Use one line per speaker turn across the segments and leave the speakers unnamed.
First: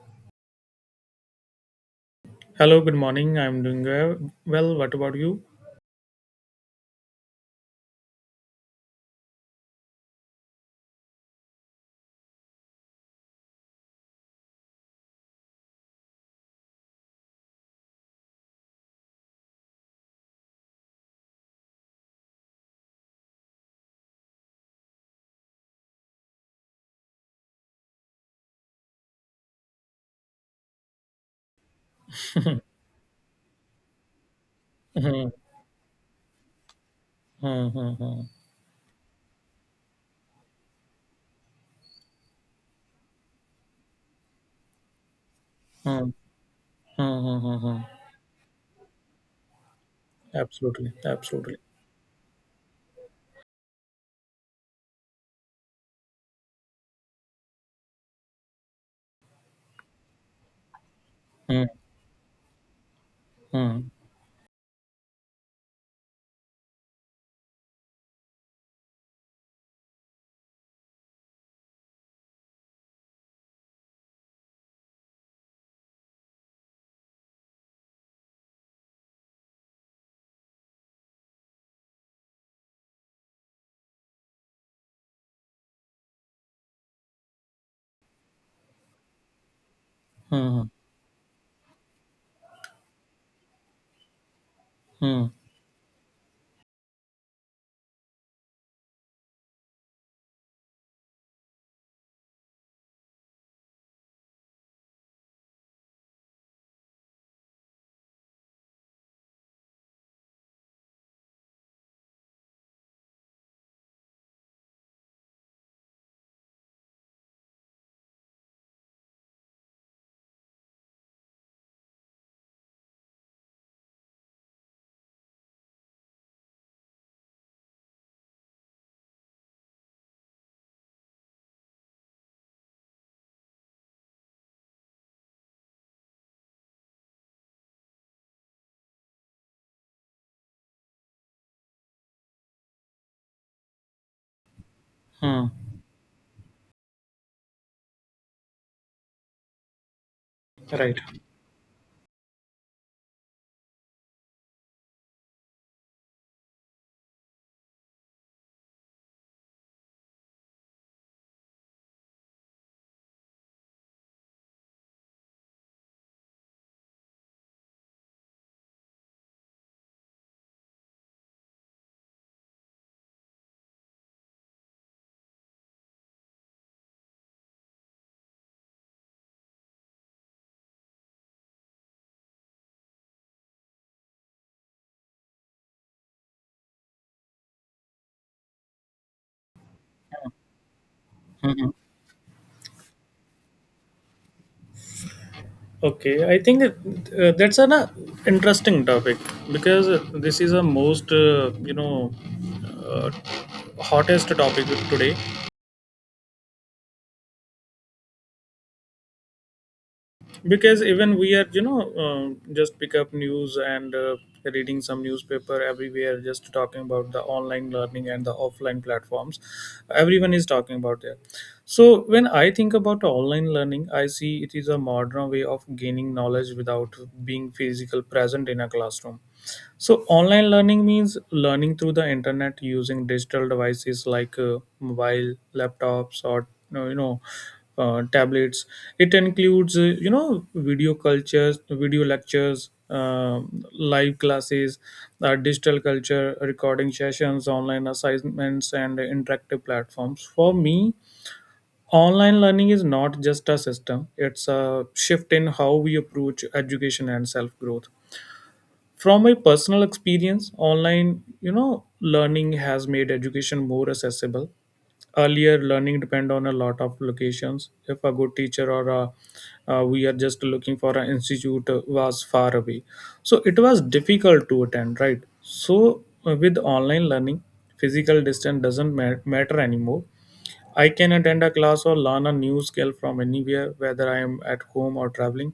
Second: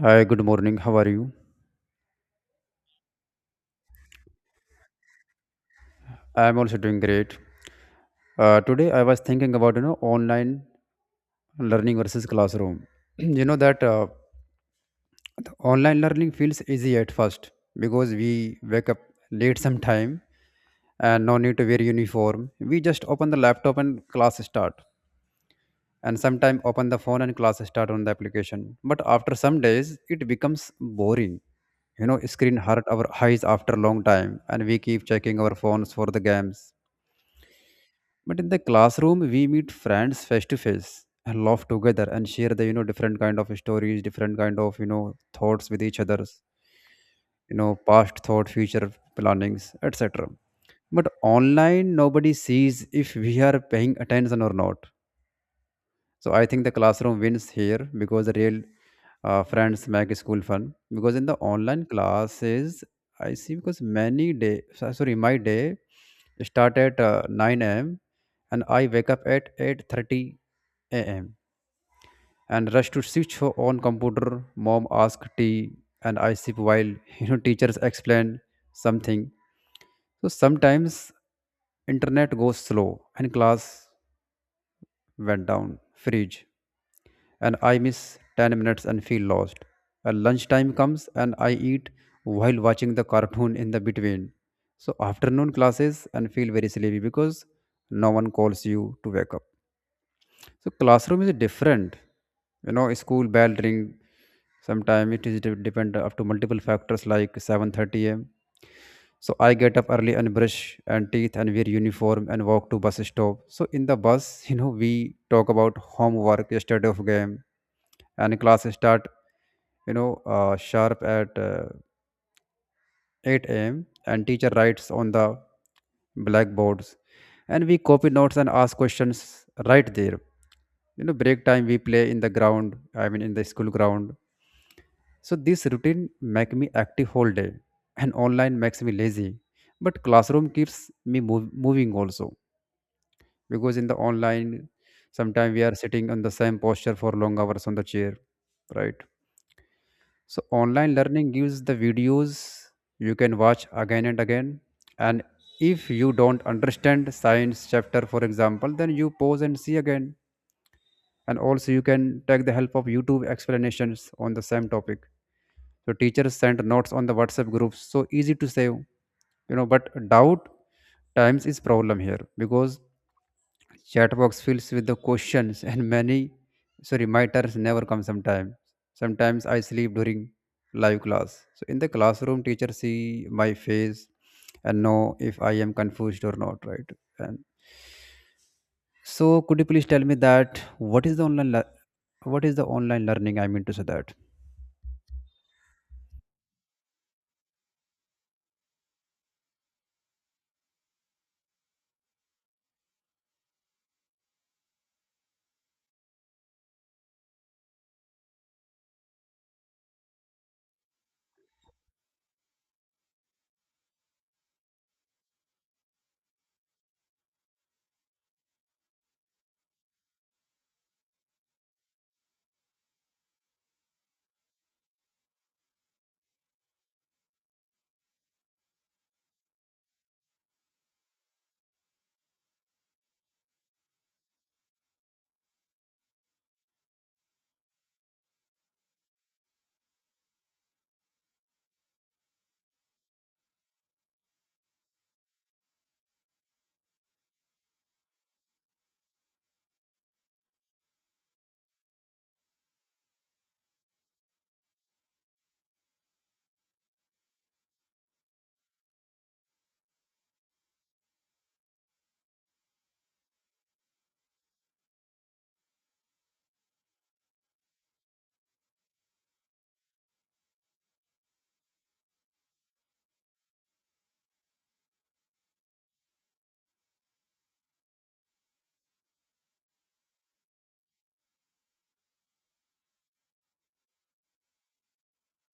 Hi, good morning. How are you?
Hello, good morning. I'm doing well. What about you?
I'm also doing great. Today I was thinking about online learning versus classroom. you know that The online learning feels easy at first because we wake up late sometime, and no need to wear uniform. We just open the laptop and class start, and sometime open the phone and class start on the application. But after some days, it becomes boring. You know, screen hurt our eyes after a long time, and we keep
Hmm,
checking our phones for the games,
hmm, hmm, hmm,
but in the classroom we meet friends face to face and laugh together and share the, different kind of stories, different kind of, thoughts with each
hmm,
other's,
hmm, hmm, hmm, hmm.
past thought, future plannings, etc.
Absolutely,
But
absolutely.
online nobody sees if we are paying attention or not, so I think the classroom wins here because the real friends make school fun. Because in the
Hmm,
online classes, I see because
hmm,
many day, sorry, my day start at 9 a.m. and I wake up at 8:30 a.m. and rush to switch for on computer. Mom ask tea and I sip while teachers explain something. So sometimes internet goes slow and class went down, freeze, and I miss 10 minutes and feel lost. And
hmm,
lunchtime comes and I eat while watching the cartoon in the between. So
hmm,
afternoon classes and feel very sleepy because no one calls you to wake up. So classroom is different. You know, school bell ring, sometime it is depend up to multiple factors, like 7:30 a.m. So I get up early and brush and teeth and wear uniform and walk to bus stop. So in the bus we talk about homework, yesterday of game, and class start, you know sharp at 8 a.m., and teacher writes on the blackboards and we copy notes and ask questions right there. You know, break time we play in the ground, I mean in the school ground. So this routine make me active whole day, and online makes me lazy. But classroom keeps me moving also, because in the online
hmm.
sometimes we are sitting on the same posture for long hours on the chair, right? So online
Right.
learning gives the videos you can watch again and again. And if you don't understand science chapter, for example, then you pause and see again. And also you can take the help of YouTube explanations on the same topic. So teachers send notes on the WhatsApp groups. So easy to save, you know. But doubt times is problem here because chat box fills with the questions and many, sorry, my turns never come sometimes. Sometimes I sleep during live class. So in the classroom, teacher see my face and know if I am confused or not, right? And so could you please tell me that what is the online
Mhm.
what is the online learning, I mean to say that?
Okay, I think that, that's an interesting topic because this is a most you know uh, hottest topic today because even we are just pick up news and reading some newspaper. Everywhere just talking about the online learning and the offline platforms. Everyone is talking about that. So when I think about online learning, I see it is a modern way of gaining knowledge without being physical present in a classroom. So online learning means learning through the internet using digital devices like mobile, laptops, or uh, you know, tablets. It includes video cultures, video lectures, live classes, digital culture, recording sessions, online assignments, and interactive platforms. For me, online learning is not just a system; it's a shift in how we approach education and self growth. From my personal experience, online you know learning has made education more accessible. Earlier, learning depend on a lot of locations. If a good teacher or a, we are just looking for an institute was far away, so it was difficult to attend, right? So with online learning, physical distance doesn't matter anymore. I can attend a class or learn a new skill from anywhere, whether I am at home or traveling.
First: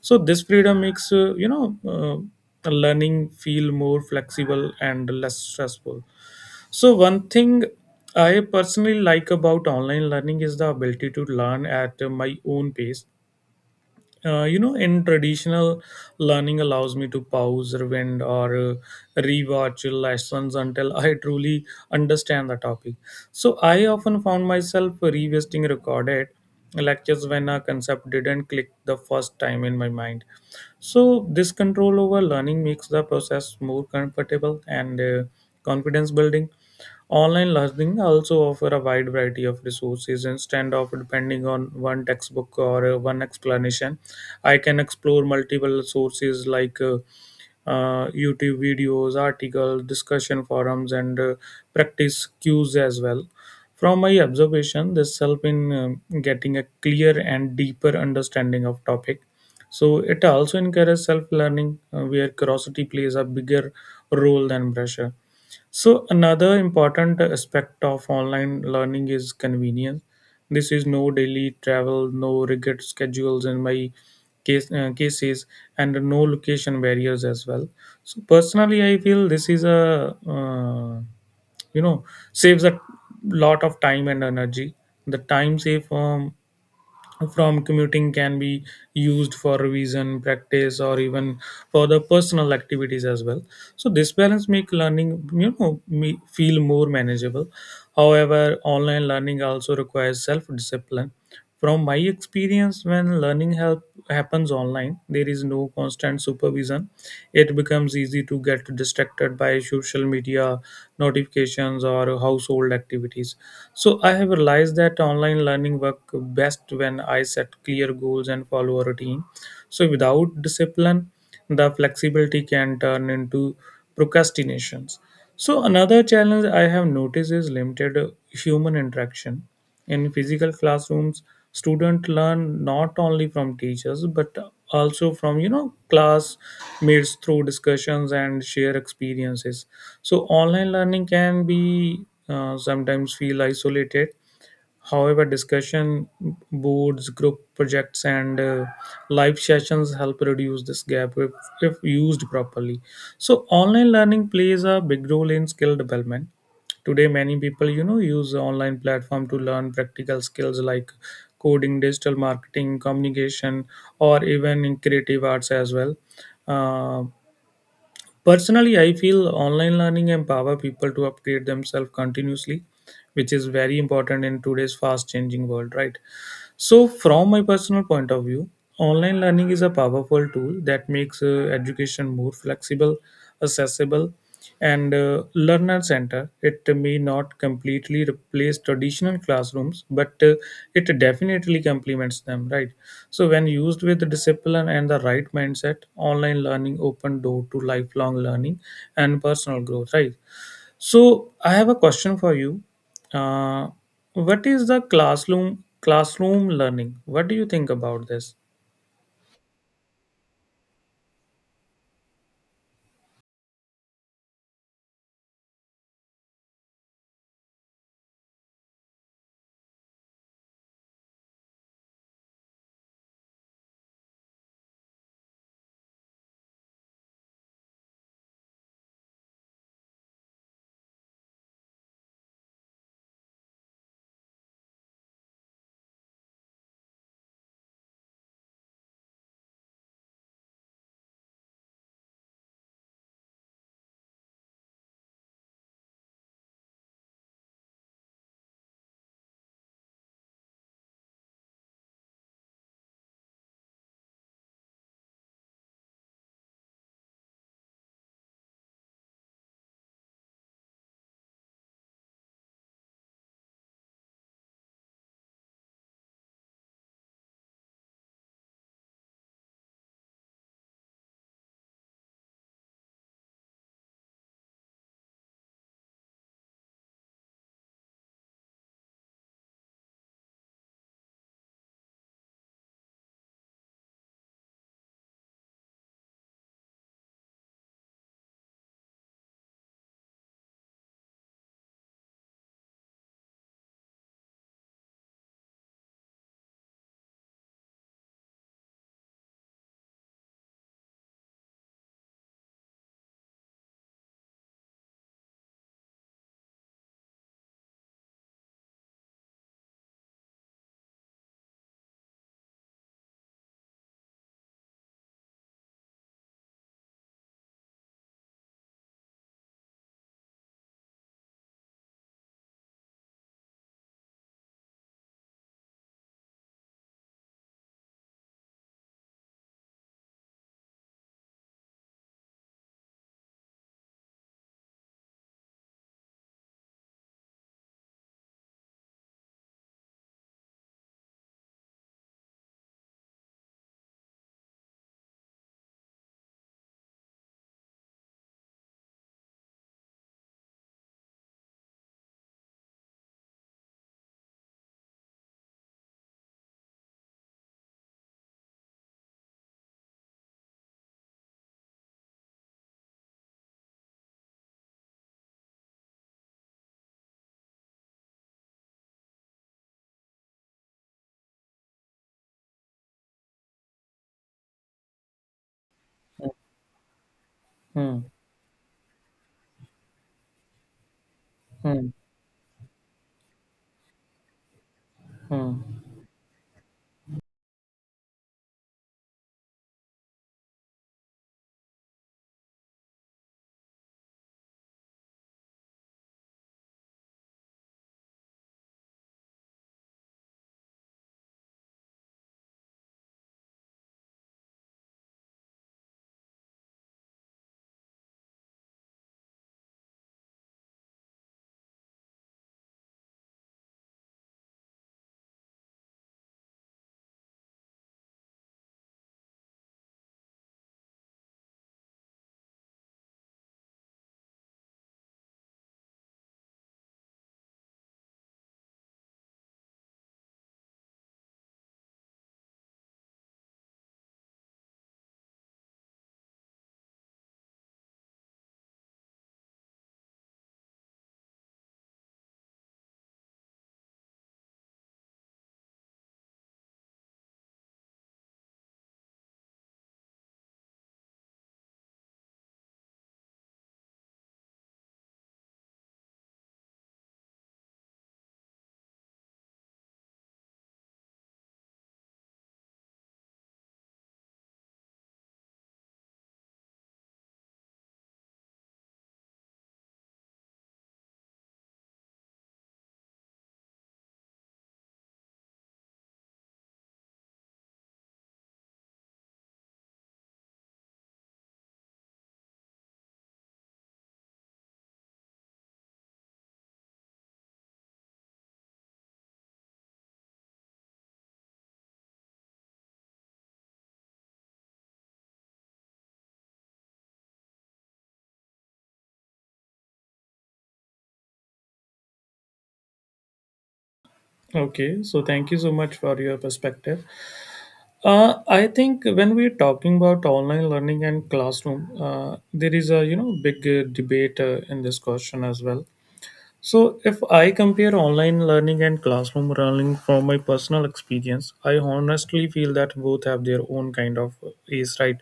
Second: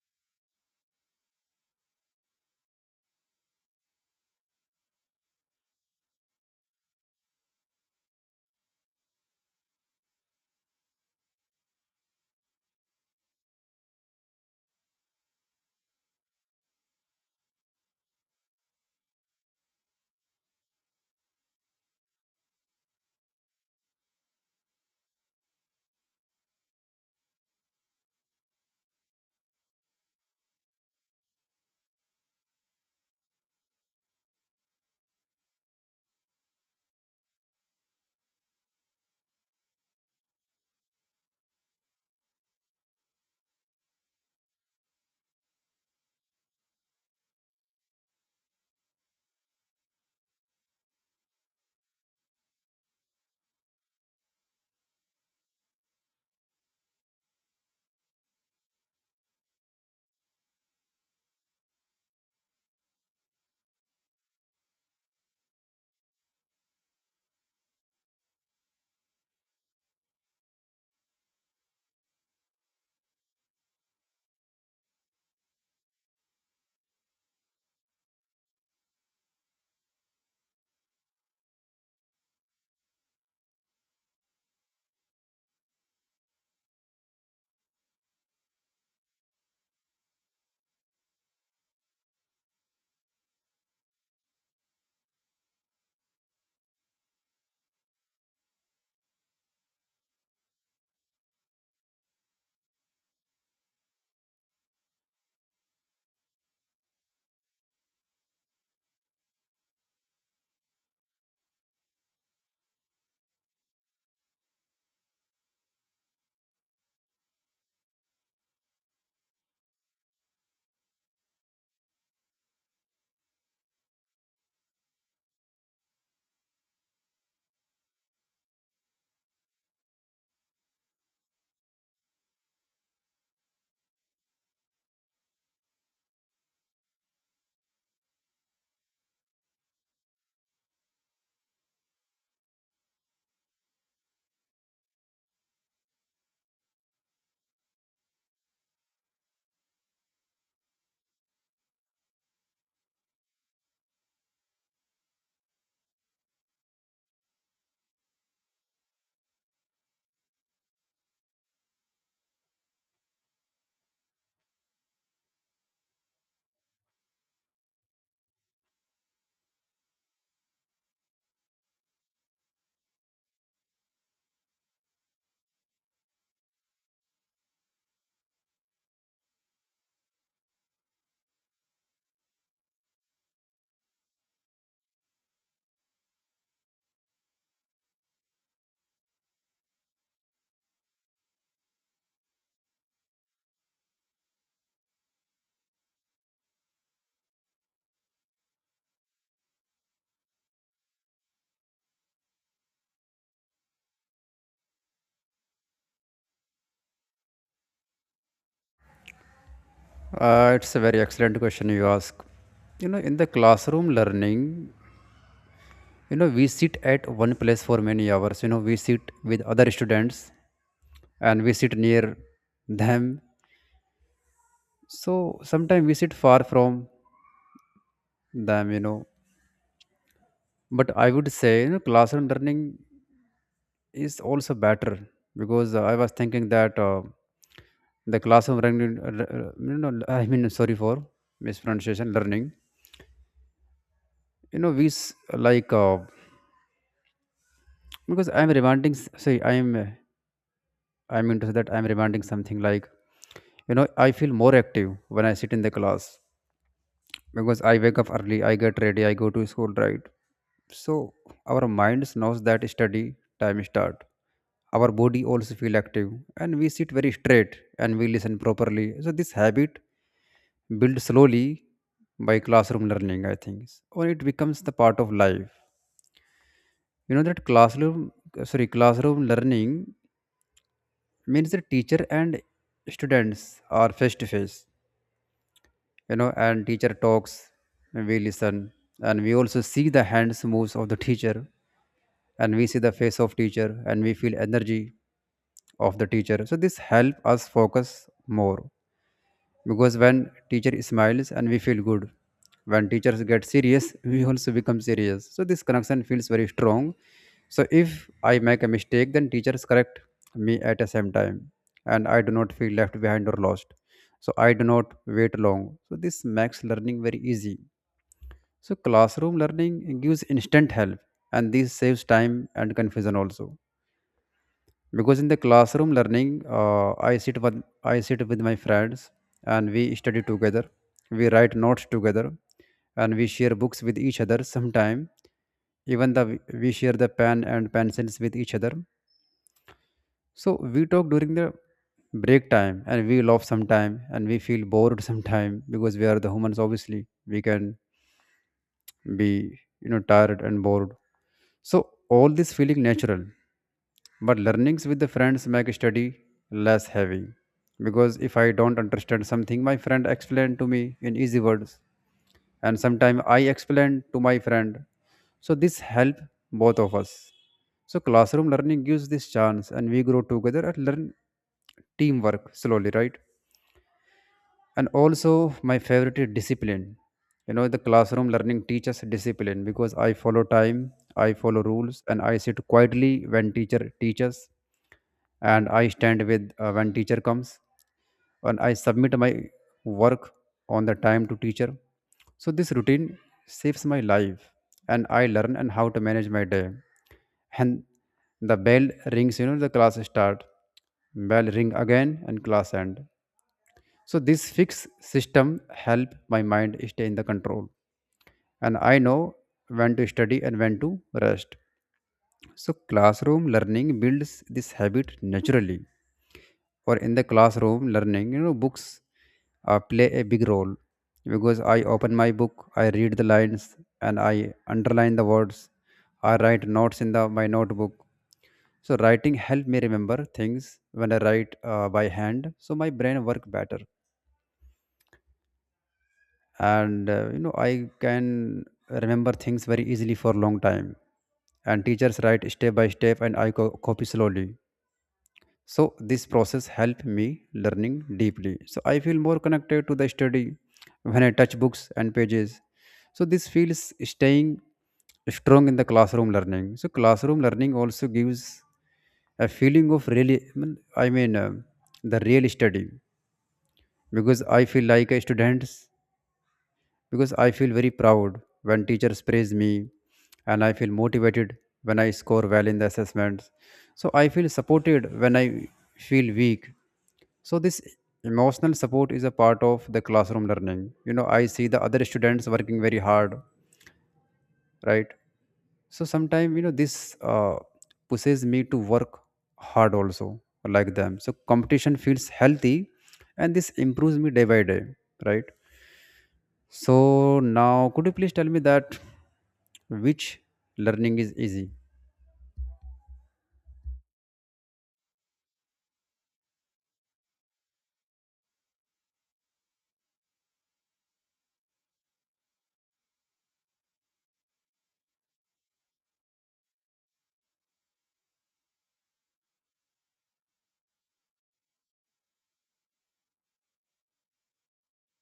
So this freedom makes learning feel more flexible and less stressful. So one thing I personally like about online learning is the ability to learn at my own pace. In traditional learning, allows me to pause, rewind, or rewatch lessons until I truly understand the topic. So I often found myself revisiting recorded lectures when a concept didn't click the first time in my mind. So this control over learning makes the process more comfortable and confidence building. Online learning also offer a wide variety of resources instead of depending on one textbook or one explanation. I can explore multiple sources like YouTube videos, articles, discussion forums, and practice cues as well. From my observation, this help in getting a clear and deeper understanding of topic. So it also encourages self-learning, where curiosity plays a bigger role than pressure. So another important aspect of online learning is convenience. This is no daily travel, no rigid schedules in my case, cases, and no location barriers as well. So personally, I feel this is a you know saves a lot of time and energy. The time saved from commuting can be used for revision practice or even for the personal activities as well. So this balance make learning you know me feel more manageable. However, online learning also requires self discipline. From my experience, when learning help happens online, there is no constant supervision. It becomes easy to get distracted by social media notifications or household activities. So I have realized that online learning work best when I set clear goals and follow a routine. So without discipline, the flexibility can turn into procrastinations. So another challenge I have noticed is limited human interaction. In physical classrooms, students learn not only from teachers but also from classmates through discussions and share experiences. So online learning can be sometimes feel isolated. However, discussion boards, group projects, and live sessions help reduce this gap if used properly. So online learning plays a big role in skill development. Today, many people, use the online platform to learn practical skills like coding, digital marketing, communication, or even in creative arts as well. Um, Personally, I feel online learning empower people to upgrade themselves continuously, which is very important in today's fast changing world, right? So from my personal point of view, online learning is a powerful tool that makes education more flexible, accessible, and learner centered. It may not completely replace traditional classrooms, but it definitely complements them, right? So when used with discipline and the right mindset, online learning open door to lifelong learning and personal growth, right? So I have a question for you. Uh, what is the classroom learning? What do you think about this?
It's a very excellent question you ask. You know, in the classroom learning, you know, we sit at one place for many hours. You know, we sit with other students and we sit near them. So sometimes we sit far from them, you know. But I would say, you know, classroom learning is also better because I was thinking that the classroom learning, you know, I mean, sorry for mispronunciation, learning. You know, like because I'm reminding. Say, I'm into that. I'm reminding something like, you know, I feel more active when I sit in the class because I wake up early, I get ready, I go to school, right? So our minds knows that study time start. Our body also feel active, and we sit very straight and we listen properly. So this habit build slowly by classroom learning, I think. Or it becomes the part of life. You know that classroom, sorry, classroom learning means the teacher and students are face to face. You know, and teacher talks and we listen, and we also see the hands moves of the teacher and we see the face of teacher and we feel energy of the teacher. So this help us focus more, because when teacher smiles and we feel good, when teachers get serious we also become serious. So this connection feels very strong. So if I make a mistake, then teachers correct me at the same time, and I do not feel left behind or lost. So I do not wait long. So this makes learning very easy. So classroom learning gives instant help, and this saves time and confusion also. Because in the classroom learning, uh, i sit with I sit with my friends, and we study together, we write notes together, and we share books with each other sometime. Even the, we share the pen and pencils with each other. So we talk during the break time, and we laugh sometime and we feel bored sometime because we are the humans, obviously. We can be, you know, tired and bored. So all this feeling natural, but learnings with the friends make study less heavy. Because if I don't understand something, my friend explain to me in easy words, and sometimes I explain to my friend. So this help both of us. So classroom learning gives this chance, and we grow together and learn teamwork slowly, right? And also my favorite is discipline. You know, the
Hmm,
classroom learning teaches discipline because I follow time, I follow
hmm,
rules, and I sit quietly when teacher teaches,
hmm.
and I stand with when teacher comes, and I submit my work on the time to teacher. So this routine saves my life, and I learn and how to manage my day. And the bell rings, you know, the class start, bell ring again, and class end. So this fixed system help my mind stay in the control, and I know when to study and when to rest. So classroom learning builds this habit naturally. Or in the classroom learning, you know, books play a big role because I open my book, I read the lines, and I underline the words. I write notes in the my notebook. So writing help me remember things. When I write by hand, so my brain work better, and you know, I can remember things very easily for a long time. And teachers write step by step, and I copy slowly. So this process helped me learning deeply, so I feel more connected to the study when I touch books and pages. So this feels staying strong in the classroom learning. So classroom learning also gives a feeling of really, I mean, the real study, because I feel like a student. Because I feel very proud when teachers praise me, and I feel motivated when I score well in the assessments. So I feel supported when I feel weak. So this emotional support is a part of the classroom learning. You know, I see the other students working very hard, right? So sometimes, you know, this pushes me to work hard also, like them. So competition feels healthy, and this improves me day by day, right? So now, could you please tell me that which learning is easy?
Okay, so thank you so much for your perspective. I think when we're talking about online learning and classroom, there is a big debate in this question as well. So if I compare online learning and classroom learning from my personal experience, I honestly feel that both have their own kind of ace, right?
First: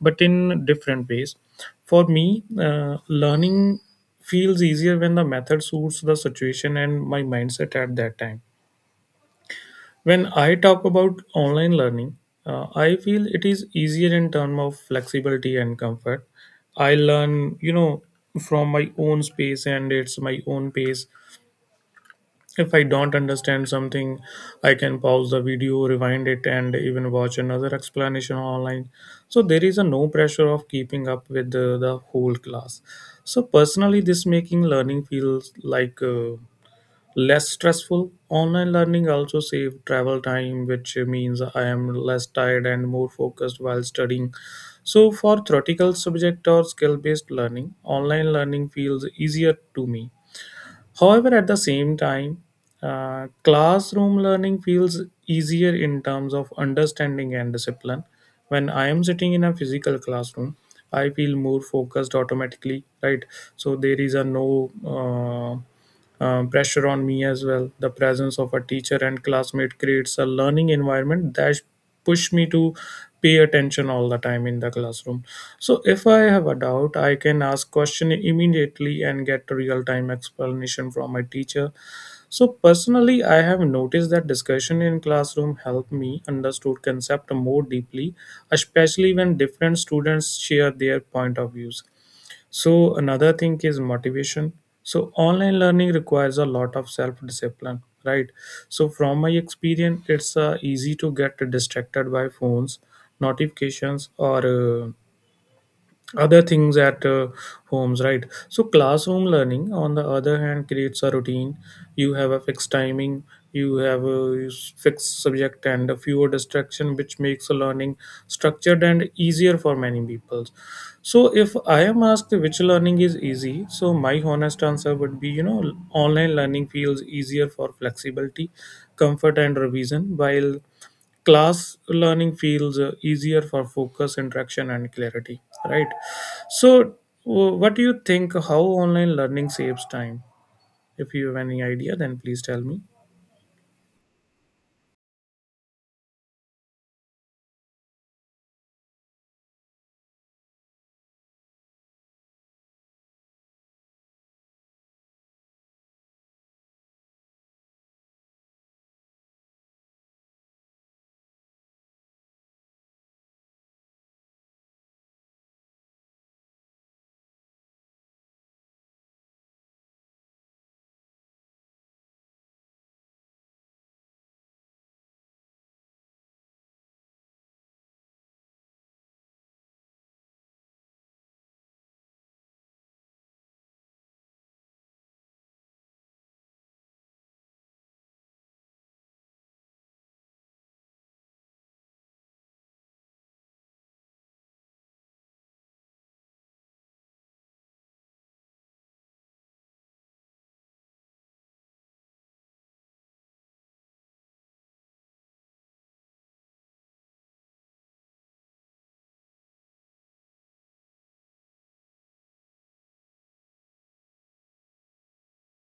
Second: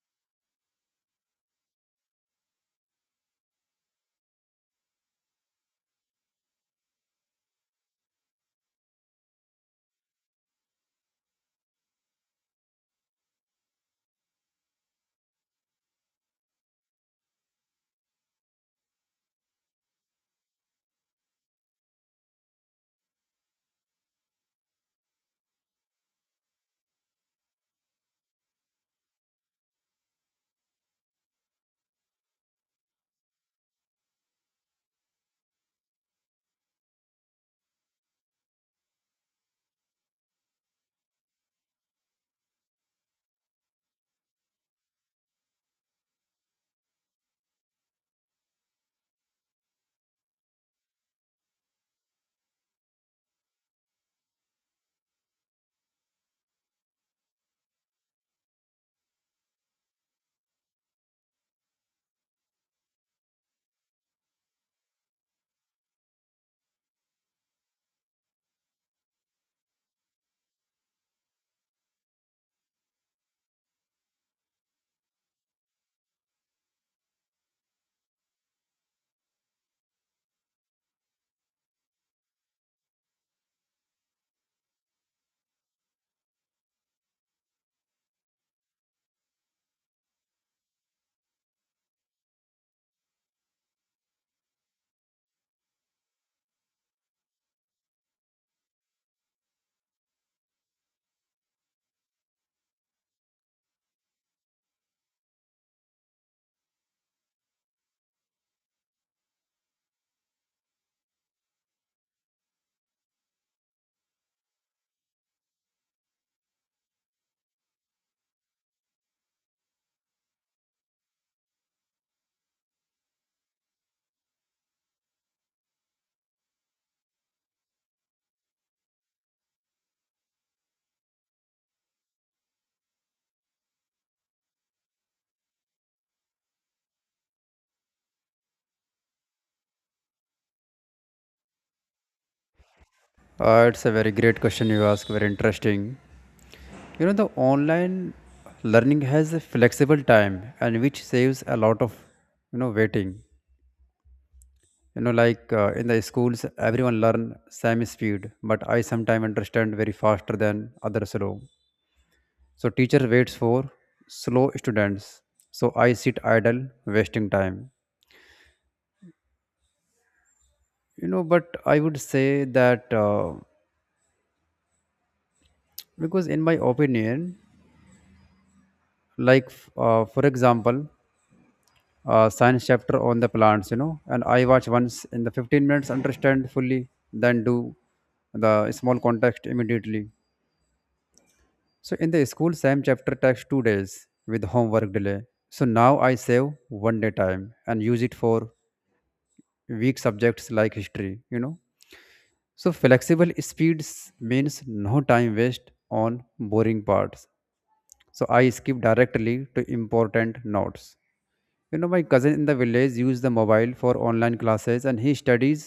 But in different ways. For me, learning feels easier when the method suits the situation and my mindset at that time. When I talk about online learning, I feel it is easier in terms of flexibility and comfort. I learn, from my own space and it's my own pace. If I don't understand something, I can pause the video, rewind it, and even watch another explanation online. So there is a no pressure of keeping up with the whole class. So personally, this making learning feels like less stressful. Online learning also save travel time, which means I am less tired and more focused while studying. So for theoretical subject or skill-based learning, online learning feels easier to me. However, at the same time, classroom learning feels easier in terms of understanding and discipline. When I am sitting in a physical classroom, I feel more focused automatically, right? So there is a no. Uh, Pressure on me as well. The presence of a teacher and classmate creates a learning environment that push me to pay attention all the time in the classroom. So if I have a doubt, I can ask question immediately and get real time explanation from my teacher. So personally, I have noticed that discussion in classroom help me understood concept more deeply, especially when different students share their point of views. So another thing is motivation. So online learning requires a lot of self discipline, right? So from my experience, it's easy to get distracted by phones, notifications, or other things at homes, right? So classroom learning, on the other hand, creates a routine. You have a fixed timing, you have a fixed subject and a fewer distraction, which makes a learning structured and easier for many people. So if I am asked which learning is easy, so my honest answer would be, online learning feels easier for flexibility, comfort, and revision, while class learning feels easier for focus, interaction, and clarity, right? So, what do you think? How online learning saves time? If you have any idea, then please tell me.
It's a very great question you ask. Very interesting. You know, the online learning has a flexible time, and which saves a lot of, you know, waiting. You know, like in the schools, everyone learn same speed, but I sometimes understand very faster than other slow. So teacher waits for slow students. So I sit idle, wasting time, you know. But I would say that because in my opinion, for example, science chapter on the plants, you know, and I watch once in the 15 minutes, understand fully, then do the small context immediately. So in the school same chapter takes 2 days with homework delay. So now I save 1 day time and use it for weak subjects like history, you know. So flexible speeds means no time waste on boring parts. So I skip directly to important notes. You know, my cousin in the village used the mobile for online classes, and he studies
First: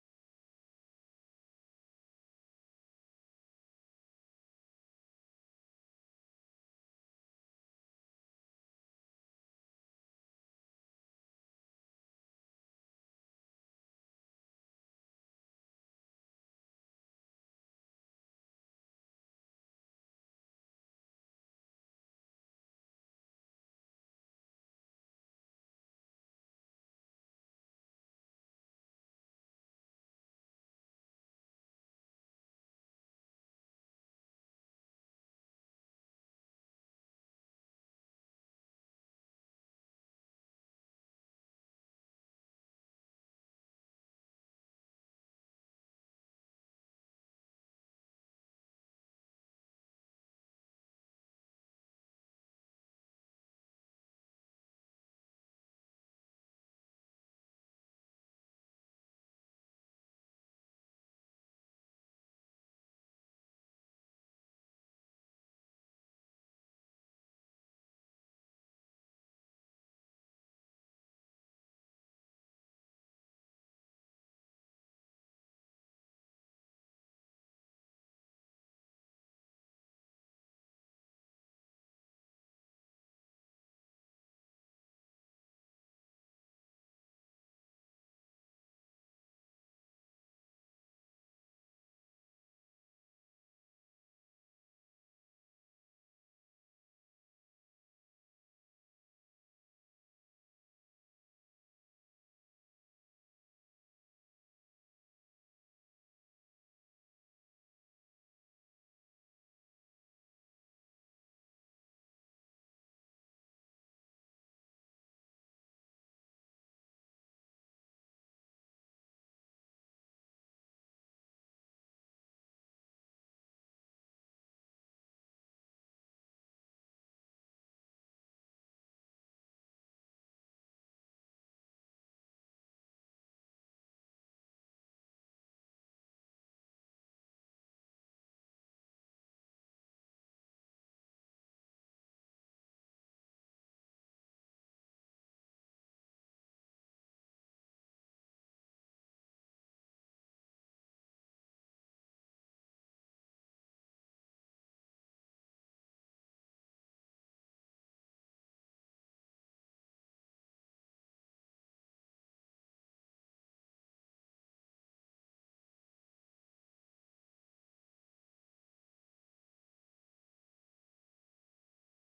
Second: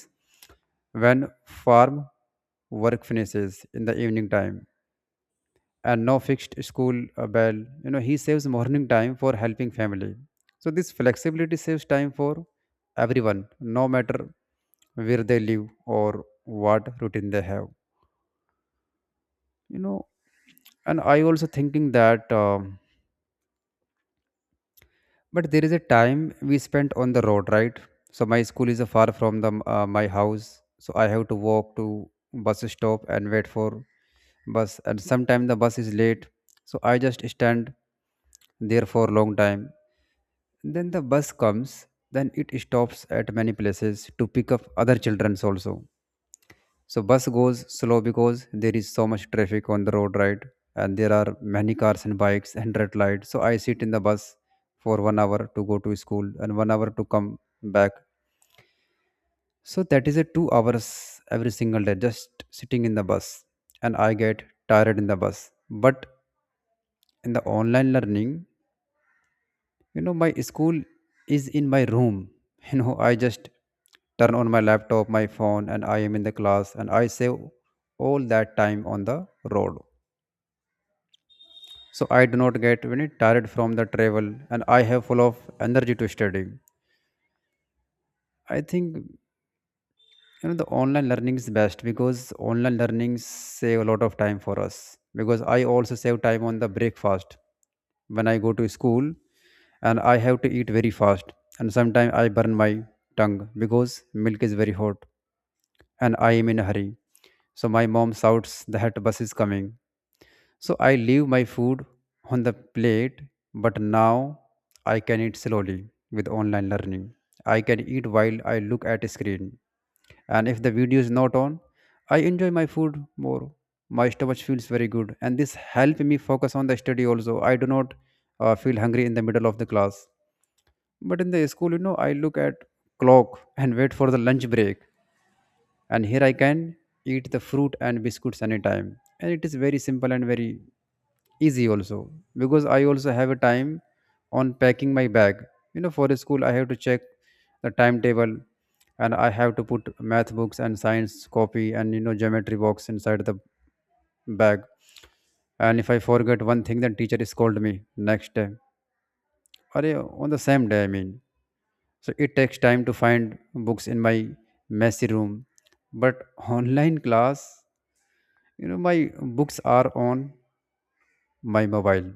when farm work finishes in the evening time, and no fixed school bell. You know, he saves morning time for helping family. So this flexibility saves time for everyone, no matter where they live or what routine they have. You know, and I also thinking that. But there is a time we spent on the road, right? So my school is far from the my house, so I have to walk to bus stop and wait for bus. And sometimes the bus is late, so I just stand there for a long time. Then the bus comes, then it stops at many places to pick up other childrens also. So bus goes slow because there is so much traffic on the road, right? And there are many cars and bikes and red lights, so I sit in the bus for 1 hour to go to school and 1 hour to come back. So that is a 2 hours every single day, just sitting in the bus. And I get tired in the bus. But in the online learning, you know, my school is in my room. You know, I just turn on my laptop, my phone, and I am in the class, and I save all that time on the road. So I do not get very tired from the travel and I have full of energy to study. I think the online learning is best because online learning save a lot of time for us, because I also save time on the breakfast when I go to school and I have to eat very fast, and sometimes I burn my tongue because milk is very hot and I am in a hurry. So my mom shouts that bus is coming. So I leave my food on the plate, but now I can eat slowly with online learning. I can eat while I look at a screen. And if the video is not on, I enjoy my food more. My stomach feels very good, and this help me focus on the study also. I do not feel hungry in the middle of the class. But in the school, you know, I look at clock and wait for the lunch break, and here I can eat the fruit and biscuits anytime, and it is very simple and very easy also. Because I also have a time on packing my bag, you know, for school I have to check the timetable, and I have to put math books and science copy and, you know, geometry box inside the bag. And if I forget one thing, then teacher scold me next day, or on the same day I mean. So it takes time to find books in my messy room. But online class, you know, my books are on my mobile.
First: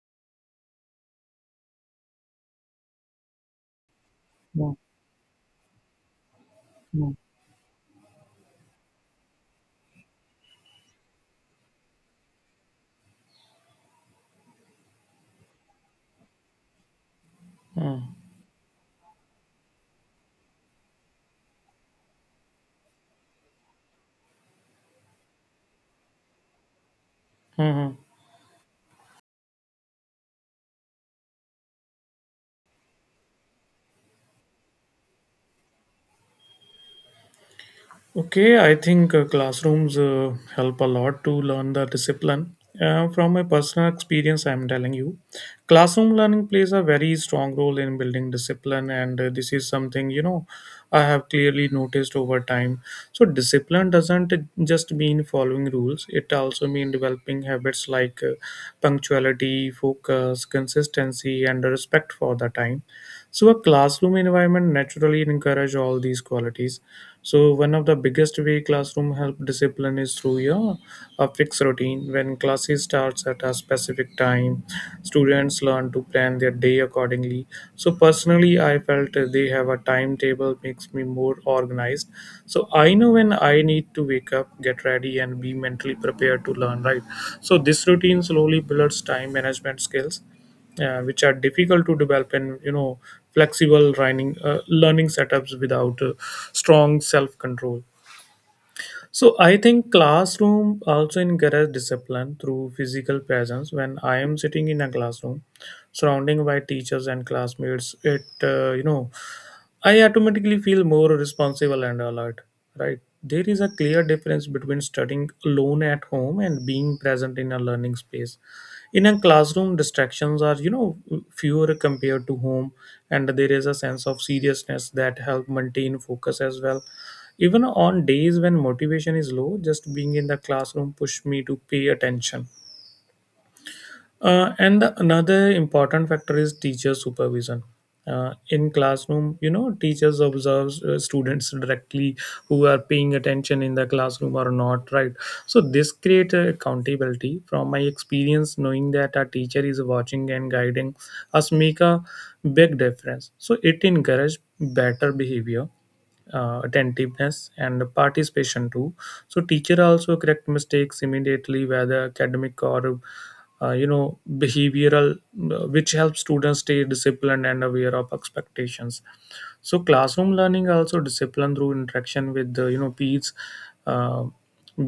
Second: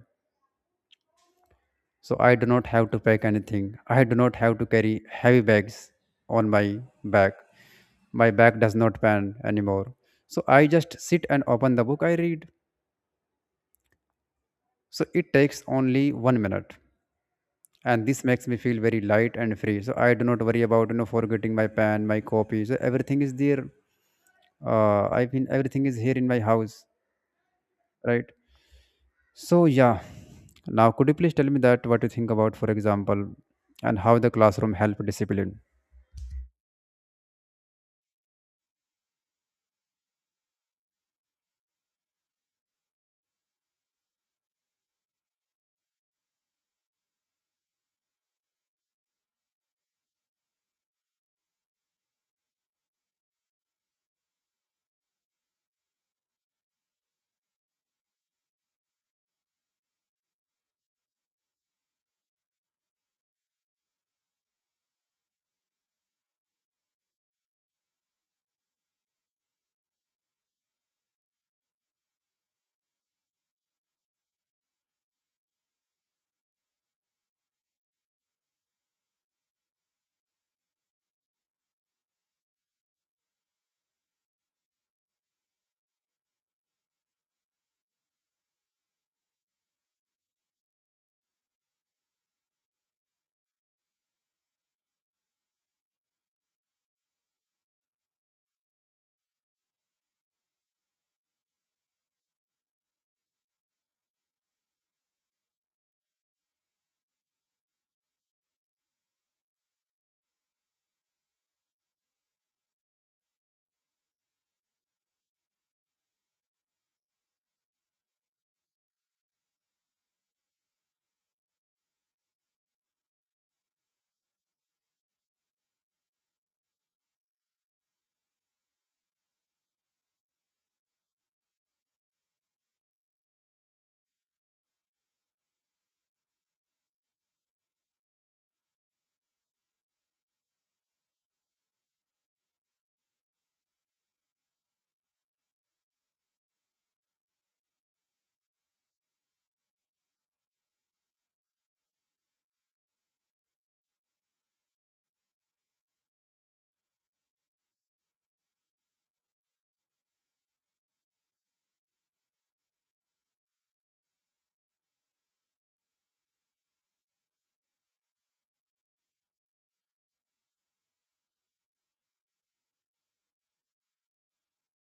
So I do not have to pack anything. I do not have to
Yeah,
carry heavy bags on my
yeah.
back. My back does not pan anymore. So I just sit and open the book I read. So it takes only 1 minute. And this makes me feel very light and free. So I do not worry about, you know, forgetting my pen, my copies. Everything is there I mean everything is here in my house,
Mm-hmm.
right? So yeah, now could you please tell me that what you think about, for example, and how the classroom help discipline?
Okay, I think classrooms help a lot to learn the discipline. From my personal experience, I'm telling you, classroom learning plays a very strong role in building discipline, and this is something I have clearly noticed over time. So discipline doesn't just mean following rules; it also means developing habits like punctuality, focus, consistency, and respect for the time. So a classroom environment naturally encourages all these qualities. So one of the biggest way classroom help discipline is through, yeah, a fixed routine. When classes starts at a specific time, students learn to plan their day accordingly. So personally, I felt they have a timetable makes me more organized. So I know when I need to wake up, get ready, and be mentally prepared to learn. Right. So this routine slowly builds time management skills which are difficult to develop in flexible learning setups without strong self control. So I think classroom also encourage discipline through physical presence. When I am sitting in a classroom surrounding by teachers and classmates, it uh, you know I automatically feel more responsible and alert, right? There is a clear difference between studying alone at home and being present in a learning space. In a classroom, distractions are, fewer compared to home, and there is a sense of seriousness that help maintain focus as well. Even on days when motivation is low, just being in the classroom pushed me to pay attention. Another important factor is teacher supervision. In classroom, teachers observes students directly, who are paying attention in the classroom or not, right? So this creates accountability. From my experience, knowing that our teacher is watching and guiding us make a big difference. So it encourages better behavior, attentiveness, and participation too. So teacher also correct mistakes immediately, whether academic or behavioral, which helps students stay disciplined and aware of expectations. So classroom learning also discipline through interaction with the peers. uh,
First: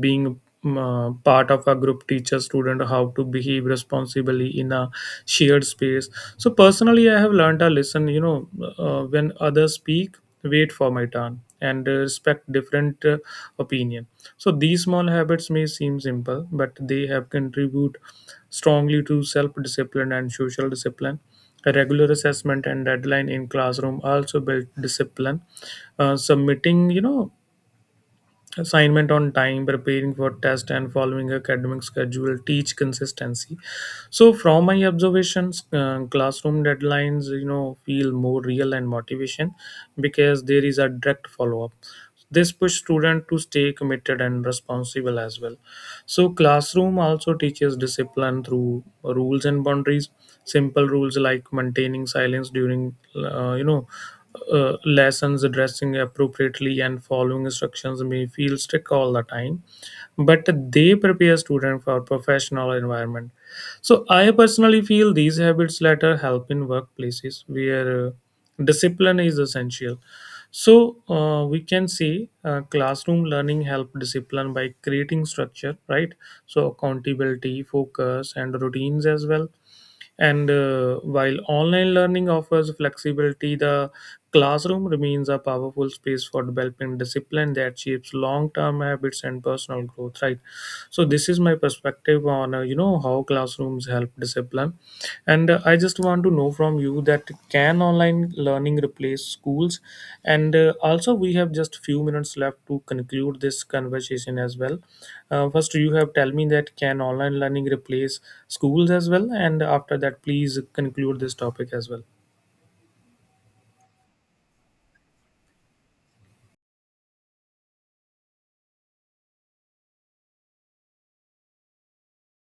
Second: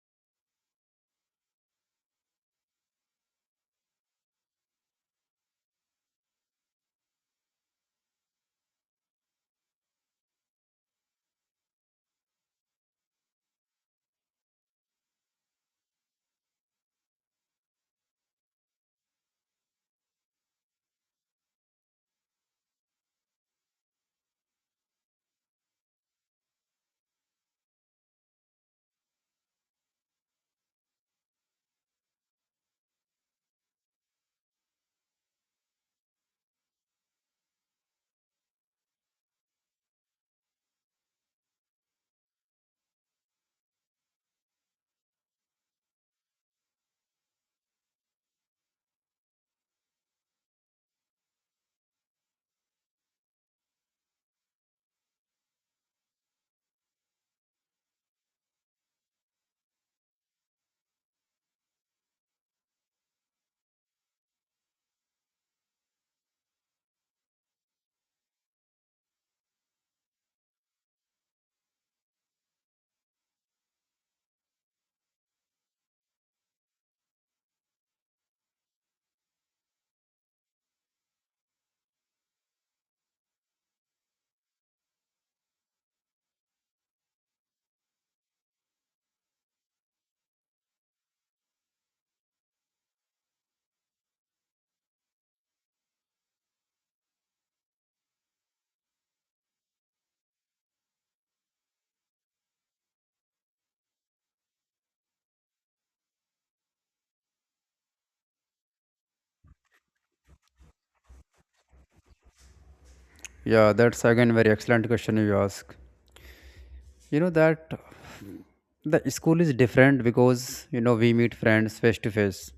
Being part of a group teaches student how to behave responsibly in a shared space. So personally, I have learned a lesson. When others speak, wait for my turn and respect different opinion. So these small habits may seem simple, but they have contribute strongly to self-discipline and social discipline. A regular assessment and deadline in classroom also build discipline. Submitting, assignment on time, preparing for test, and following academic schedule teach consistency. So from my observations, classroom deadlines, feel more real and motivation because there is a direct follow up. This push student to stay committed and responsible as well. So classroom also teaches discipline through rules and boundaries. Simple rules like maintaining silence during, lessons, dressing appropriately, and following instructions may feel strict all the time, but they prepare students for professional environment. So I personally feel these habits later help in workplaces where discipline is essential. So we can say classroom learning help discipline by creating structure, right? So accountability, focus, and routines as well. And while online learning offers flexibility, the classroom remains a powerful space for developing discipline that shapes long-term habits and personal growth, right? So this is my perspective on how classrooms help discipline. And I just want to know from you that can online learning replace schools. And also we have just few minutes left to conclude this conversation as well. First, you have tell me that can online learning replace schools as well, and after that please conclude this topic as well.
Yeah, that's again very excellent question you ask. You know that the school is different because, you know, we meet friends face to face.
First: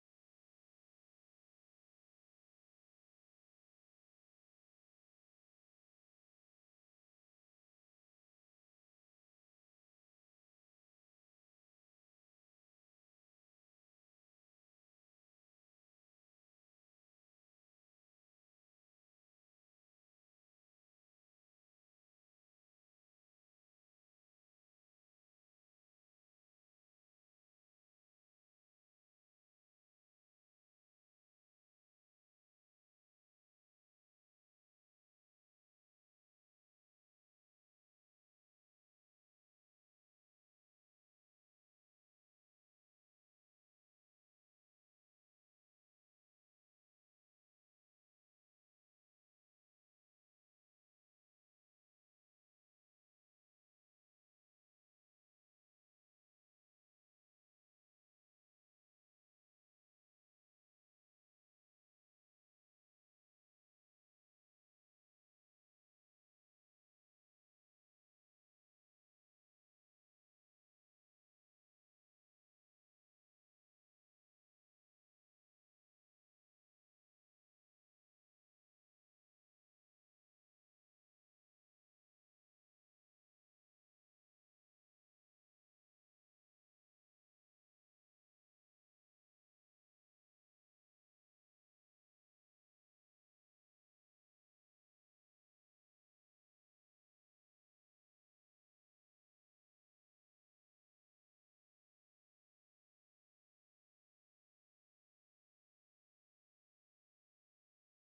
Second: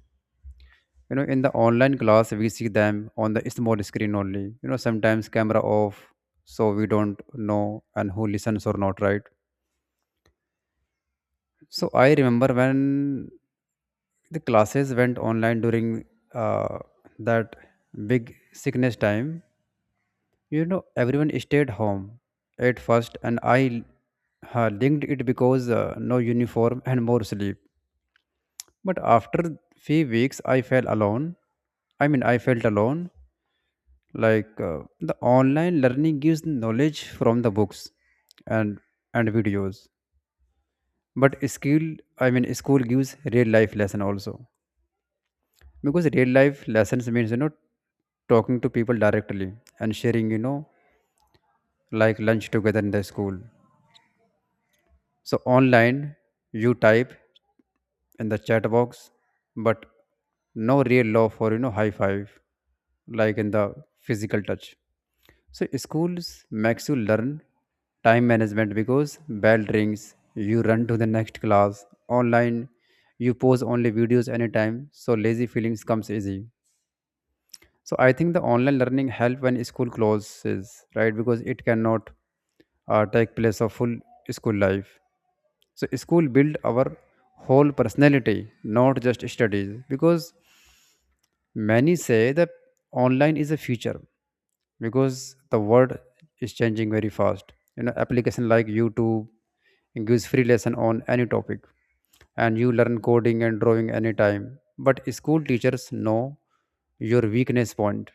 You know, in the online class we see them on the small screen only, you know, sometimes camera off, so we don't know and who listens or not, right? So I remember when the classes went online during uh, that big sickness time, you know, everyone stayed home at first. And I linked it because no uniform and more sleep. But after few weeks I felt alone. I mean, I felt alone, like, the online learning gives knowledge from the books and and videos, but skill, I mean, school gives real life lesson also. Because real life lessons means, you know, talking to people directly and sharing, you know, like lunch together in the school. So online you type in the chat box, but no real love for, you know, high five, like in the physical touch. So schools makes you learn time management because bell rings you run to the next class. Online you pause only videos anytime, so lazy feelings comes easy. So I think the online learning help when school closes, right? Because it cannot take place of full school life. So school build our whole personality, not just studies. Because many say that online is a future, because the world is changing very fast. You know, application like YouTube gives free lesson on any topic, and you learn coding and drawing anytime. But school teachers know your weakness point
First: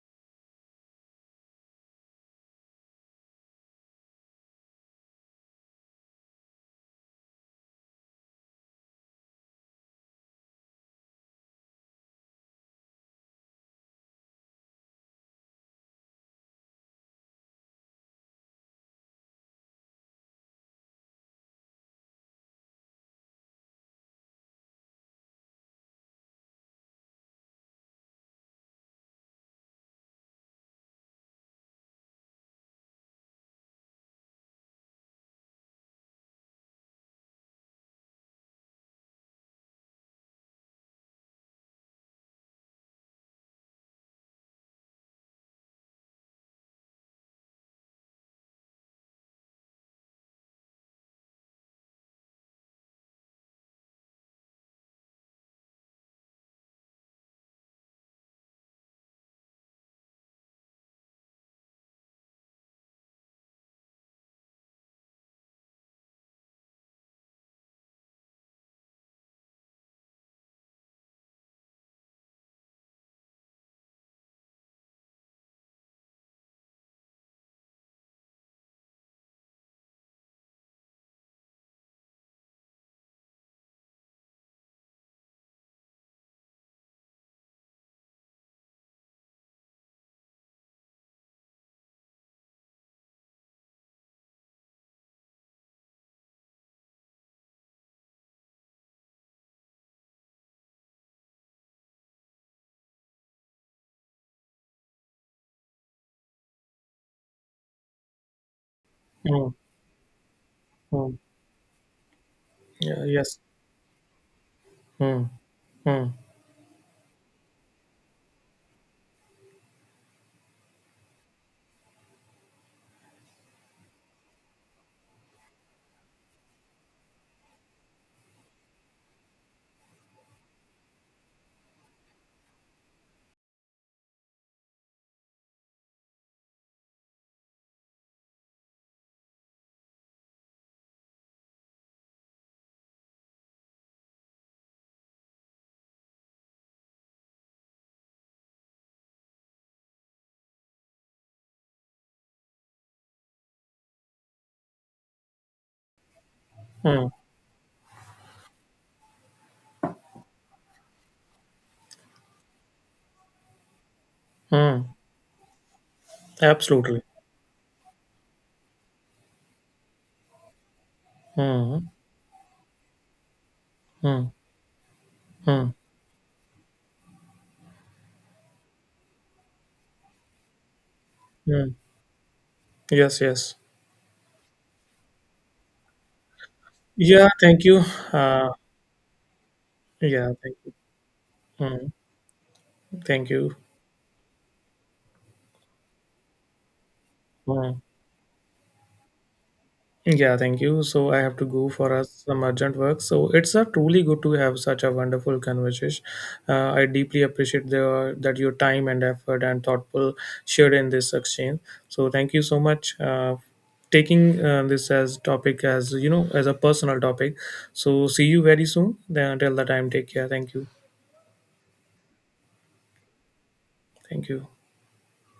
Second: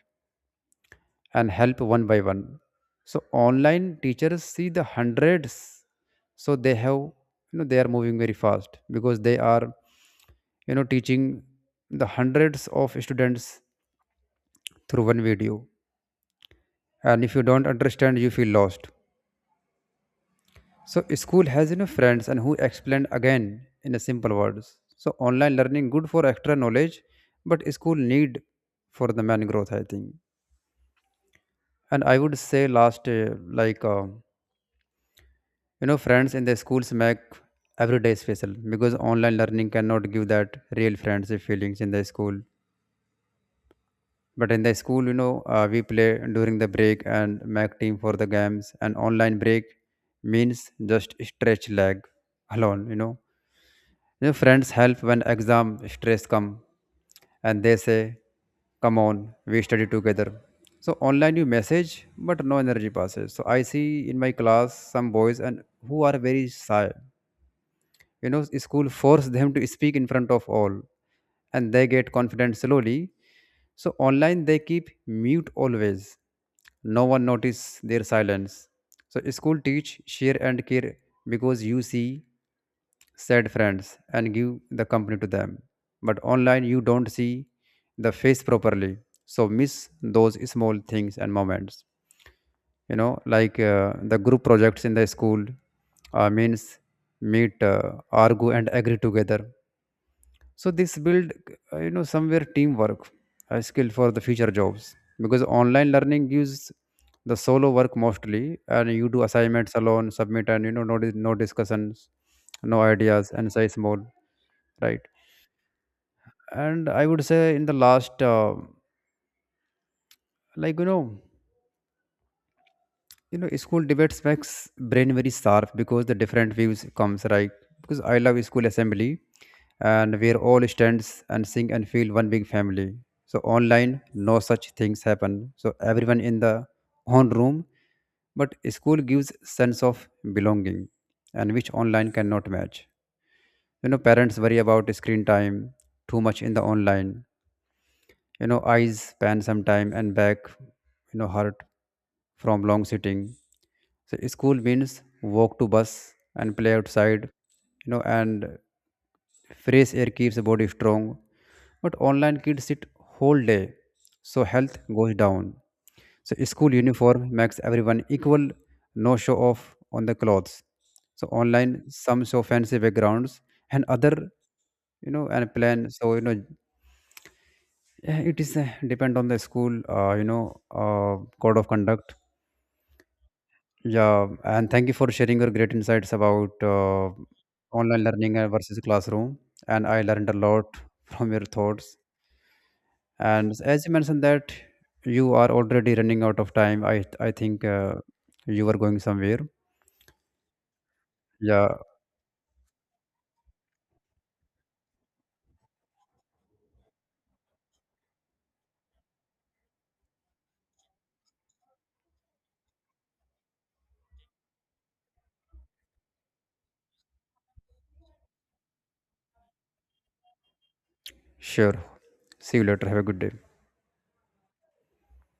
and help one by one. So online teachers see the hundreds, so they have, you know, they are moving very fast because they are, you know, teaching the hundreds of students through one video. And if you don't understand, you feel lost. So school has, you know, friends and who explain again in a simple words. So online learning good for extra knowledge, but school need for the man growth I think. And I would say last You know, friends in the schools make every day special because online learning cannot give that real friendship feelings in the school. But in the school, you know, we play during the break and make team for the games. And online break means just stretch leg alone. You know, friends help when exam stress come, and they say, "Come on, we study together." So online you message, but no energy passes. So I see in my class some boys and who are very shy. You know, school force them to speak in front of all, and they get confident slowly. So online they keep mute always, no one notice their silence. So school teach share and care because you see sad friends and give the company to them. But online you don't see the face properly, so miss those small things and moments. You know, like, the group projects in the school means meet, argue and agree together. So this build, you know, somewhere teamwork, a skill for the future jobs. Because online learning gives the solo work mostly, and you do
Mm,
assignments alone, submit, and you know,
mm.
no discussions, no
Yeah,
ideas,
yes.
and size small, right?
Mm, mm,
And I would say in the last, you know, you know, school debates makes brain very sharp because the different views comes, right? Because I love school assembly, and where all stands and sing and feel one big family. So online no such things happen, so everyone in the own room. But school gives sense of belonging, and which online cannot match. You know, parents worry about screen time too much in the online. You know, eyes span some time, and back, you know, hurt from long sitting. So school means walk to bus and play
mm,
outside, you know, and fresh air keeps the body strong. But online kids sit whole day, so health
mm.
goes down. So school
Absolutely.
uniform makes everyone equal, no show off on the clothes. So online
Mm,
some show fancy backgrounds and other,
mm,
you know, and
mm,
plan, so you know, yeah, it is depend on the school you know code of
mm.
conduct.
Yes, yes.
Yeah, and thank you for sharing your great insights about
Yeah, thank you.
online learning
Uh,
versus classroom. And I learned
yeah,
a
thank you.
lot from your
Mm,
thoughts.
thank
And
you.
as you mentioned that you are already running out of time, I think
Mm.
you are going somewhere.
Yeah, thank you. So I have to go
Yeah,
for some urgent work. So it's truly good to have such a wonderful conversation. I deeply appreciate that your time and effort and thoughtful shared in this exchange. So thank you so much. Taking this as topic as you know as a personal topic, so see you very soon then. Until the time, take care. Thank you.
sure, see you later, have a good day.
Thank you.